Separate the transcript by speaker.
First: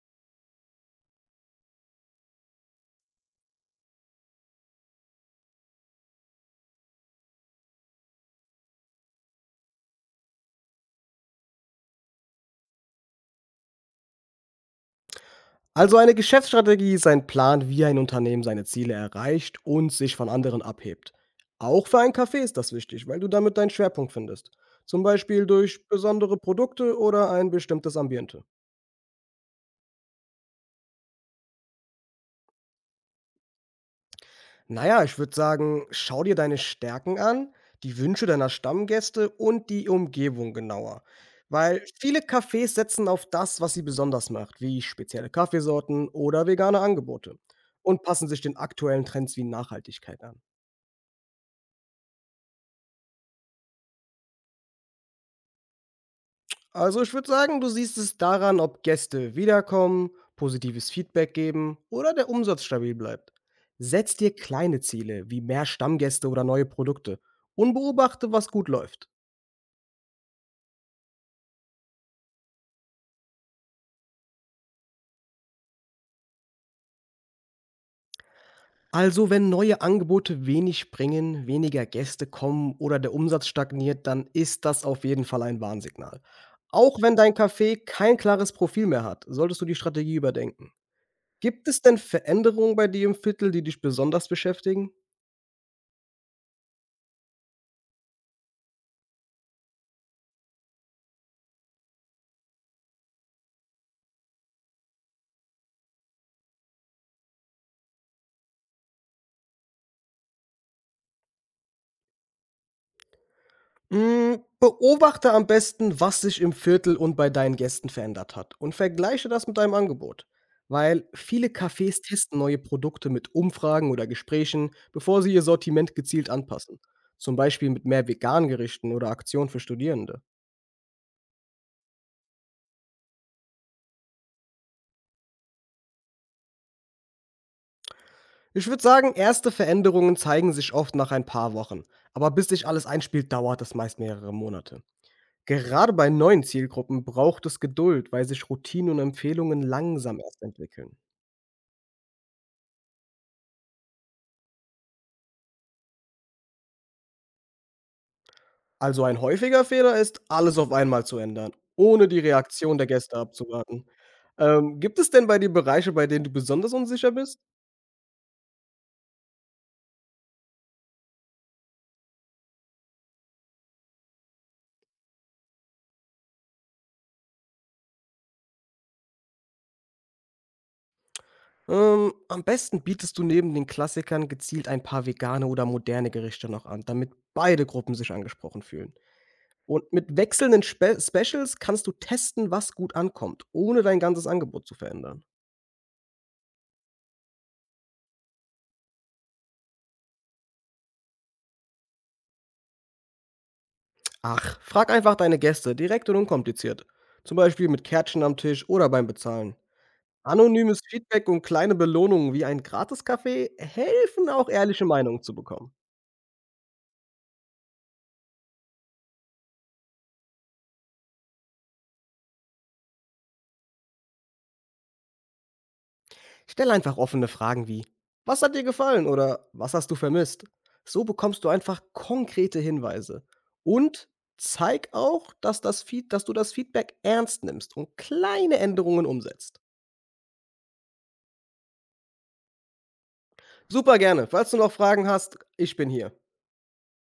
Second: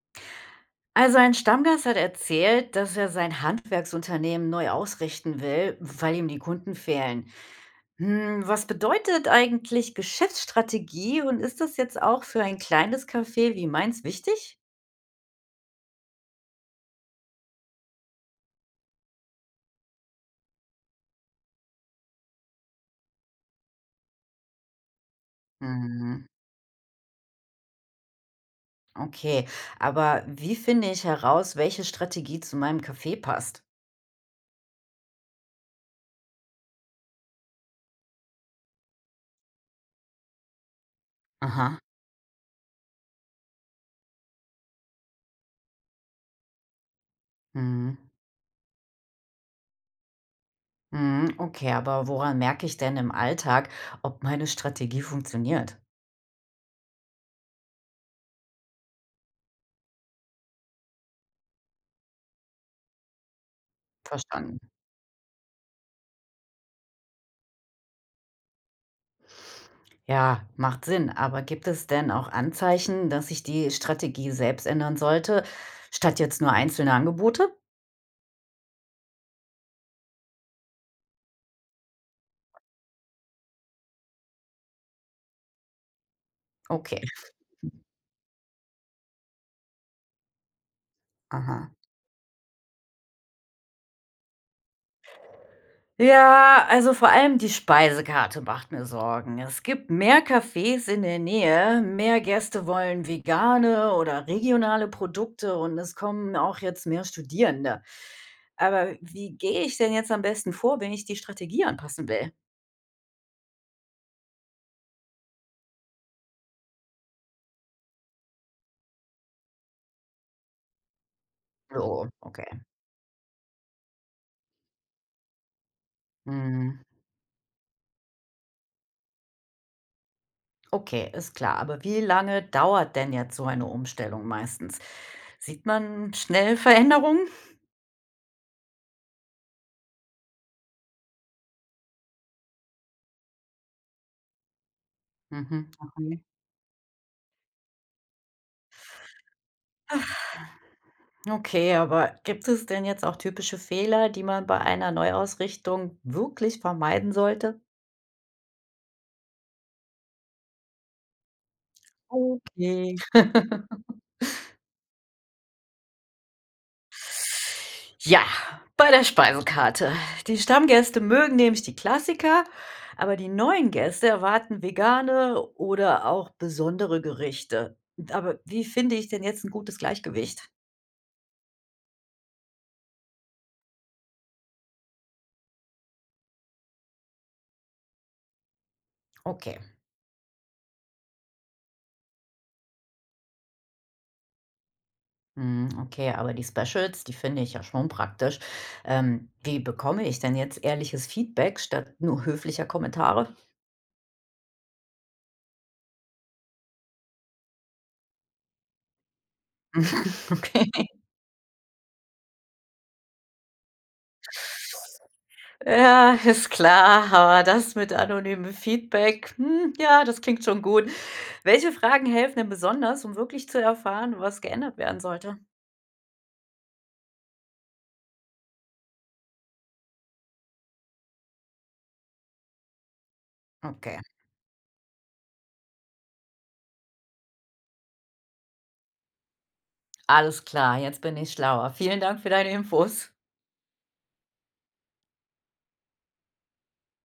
Speaker 1: Also ein Stammgast hat erzählt, dass er sein Handwerksunternehmen neu ausrichten will, weil ihm die Kunden fehlen. Hm, was bedeutet eigentlich Geschäftsstrategie und ist das jetzt auch für ein kleines Café wie meins wichtig?
Speaker 2: Also eine Geschäftsstrategie ist ein Plan, wie ein Unternehmen seine Ziele erreicht und sich von anderen abhebt. Auch für ein Café ist das wichtig, weil du damit deinen Schwerpunkt findest. Zum Beispiel durch
Speaker 1: Hm,
Speaker 2: besondere Produkte oder ein bestimmtes Ambiente.
Speaker 1: okay, aber wie finde ich heraus, welche Strategie zu meinem Café passt?
Speaker 2: Naja, ich würde sagen, schau dir deine Stärken an, die Wünsche deiner Stammgäste und die Umgebung genauer.
Speaker 1: Aha.
Speaker 2: Weil viele Cafés setzen auf das, was sie besonders macht, wie spezielle Kaffeesorten oder vegane Angebote,
Speaker 1: Hm,
Speaker 2: und passen sich den aktuellen Trends wie Nachhaltigkeit an.
Speaker 1: okay, aber woran merke ich denn im Alltag, ob meine Strategie funktioniert?
Speaker 2: Also ich würde sagen, du siehst es daran, ob Gäste wiederkommen, positives Feedback geben oder der Umsatz stabil bleibt. Setz dir
Speaker 1: Verstanden.
Speaker 2: kleine Ziele wie mehr Stammgäste oder neue Produkte und beobachte, was gut läuft.
Speaker 1: Ja, macht Sinn. Aber gibt es denn auch Anzeichen, dass sich die Strategie selbst ändern sollte, statt jetzt nur einzelne Angebote?
Speaker 2: Also wenn neue Angebote wenig bringen, weniger Gäste kommen oder der Umsatz stagniert, dann ist das auf jeden Fall ein Warnsignal. Auch
Speaker 1: Okay,
Speaker 2: wenn dein Café kein klares Profil mehr hat, solltest du die Strategie überdenken.
Speaker 1: aha.
Speaker 2: Gibt es denn Veränderungen bei dir im Viertel, die dich besonders beschäftigen?
Speaker 1: Ja, also vor allem die Speisekarte macht mir Sorgen. Es gibt mehr Cafés in der Nähe, mehr Gäste wollen vegane oder regionale Produkte und es kommen auch jetzt mehr Studierende. Aber wie gehe ich denn jetzt am besten vor, wenn ich die Strategie anpassen will?
Speaker 2: Hm, beobachte am besten, was sich im Viertel und bei deinen Gästen verändert hat, und vergleiche das mit deinem Angebot. Weil viele Cafés
Speaker 1: Oh,
Speaker 2: testen
Speaker 1: okay.
Speaker 2: neue Produkte mit Umfragen oder Gesprächen, bevor sie ihr Sortiment gezielt anpassen.
Speaker 1: Mhm.
Speaker 2: Zum Beispiel mit mehr Vegan-Gerichten oder Aktionen für Studierende.
Speaker 1: Okay, ist klar. Aber wie lange dauert denn jetzt so eine Umstellung meistens? Sieht man schnell Veränderungen?
Speaker 2: Ich würde sagen, erste Veränderungen zeigen sich oft nach ein paar Wochen, aber bis sich alles einspielt, dauert es meist mehrere Monate.
Speaker 1: Mhm.
Speaker 2: Gerade bei
Speaker 1: Okay.
Speaker 2: neuen Zielgruppen braucht es Geduld, weil sich Routinen und Empfehlungen langsam erst entwickeln.
Speaker 1: Okay, aber gibt es denn jetzt auch typische Fehler, die man bei einer Neuausrichtung wirklich vermeiden sollte?
Speaker 2: Also ein häufiger Fehler ist, alles auf einmal zu ändern, ohne die Reaktion der
Speaker 1: Okay.
Speaker 2: Gäste abzuwarten. Gibt es denn bei dir Bereiche, bei denen du besonders unsicher bist?
Speaker 1: Ja, bei der Speisekarte. Die Stammgäste mögen nämlich die Klassiker, aber die neuen Gäste erwarten vegane oder auch besondere Gerichte. Aber wie finde ich denn jetzt ein gutes Gleichgewicht?
Speaker 2: Am besten bietest du neben den Klassikern gezielt ein paar vegane oder moderne Gerichte noch an, damit beide Gruppen sich angesprochen fühlen.
Speaker 1: Okay.
Speaker 2: Und mit wechselnden Specials kannst du testen, was gut ankommt, ohne dein ganzes Angebot zu verändern.
Speaker 1: Hm, okay, aber die Specials, die finde ich ja schon praktisch. Wie bekomme ich denn jetzt ehrliches Feedback statt nur höflicher Kommentare?
Speaker 2: Ach, frag einfach deine Gäste direkt und unkompliziert. Zum Beispiel mit Kärtchen am Tisch oder beim Bezahlen.
Speaker 1: Okay.
Speaker 2: Anonymes Feedback und kleine Belohnungen wie ein Gratis-Kaffee helfen auch ehrliche Meinungen zu bekommen.
Speaker 1: Ja, ist klar, aber das mit anonymem Feedback, hm, ja, das klingt schon gut. Welche Fragen helfen denn besonders, um wirklich zu erfahren, was geändert werden sollte?
Speaker 2: Stell einfach offene Fragen wie, was hat dir gefallen oder was hast du vermisst? So bekommst du einfach konkrete Hinweise.
Speaker 1: Okay,
Speaker 2: Und zeig auch, dass du das Feedback ernst nimmst und kleine Änderungen umsetzt.
Speaker 1: alles klar, jetzt bin ich schlauer. Vielen Dank für deine Infos.
Speaker 2: Super gerne. Falls du noch Fragen hast, ich bin hier.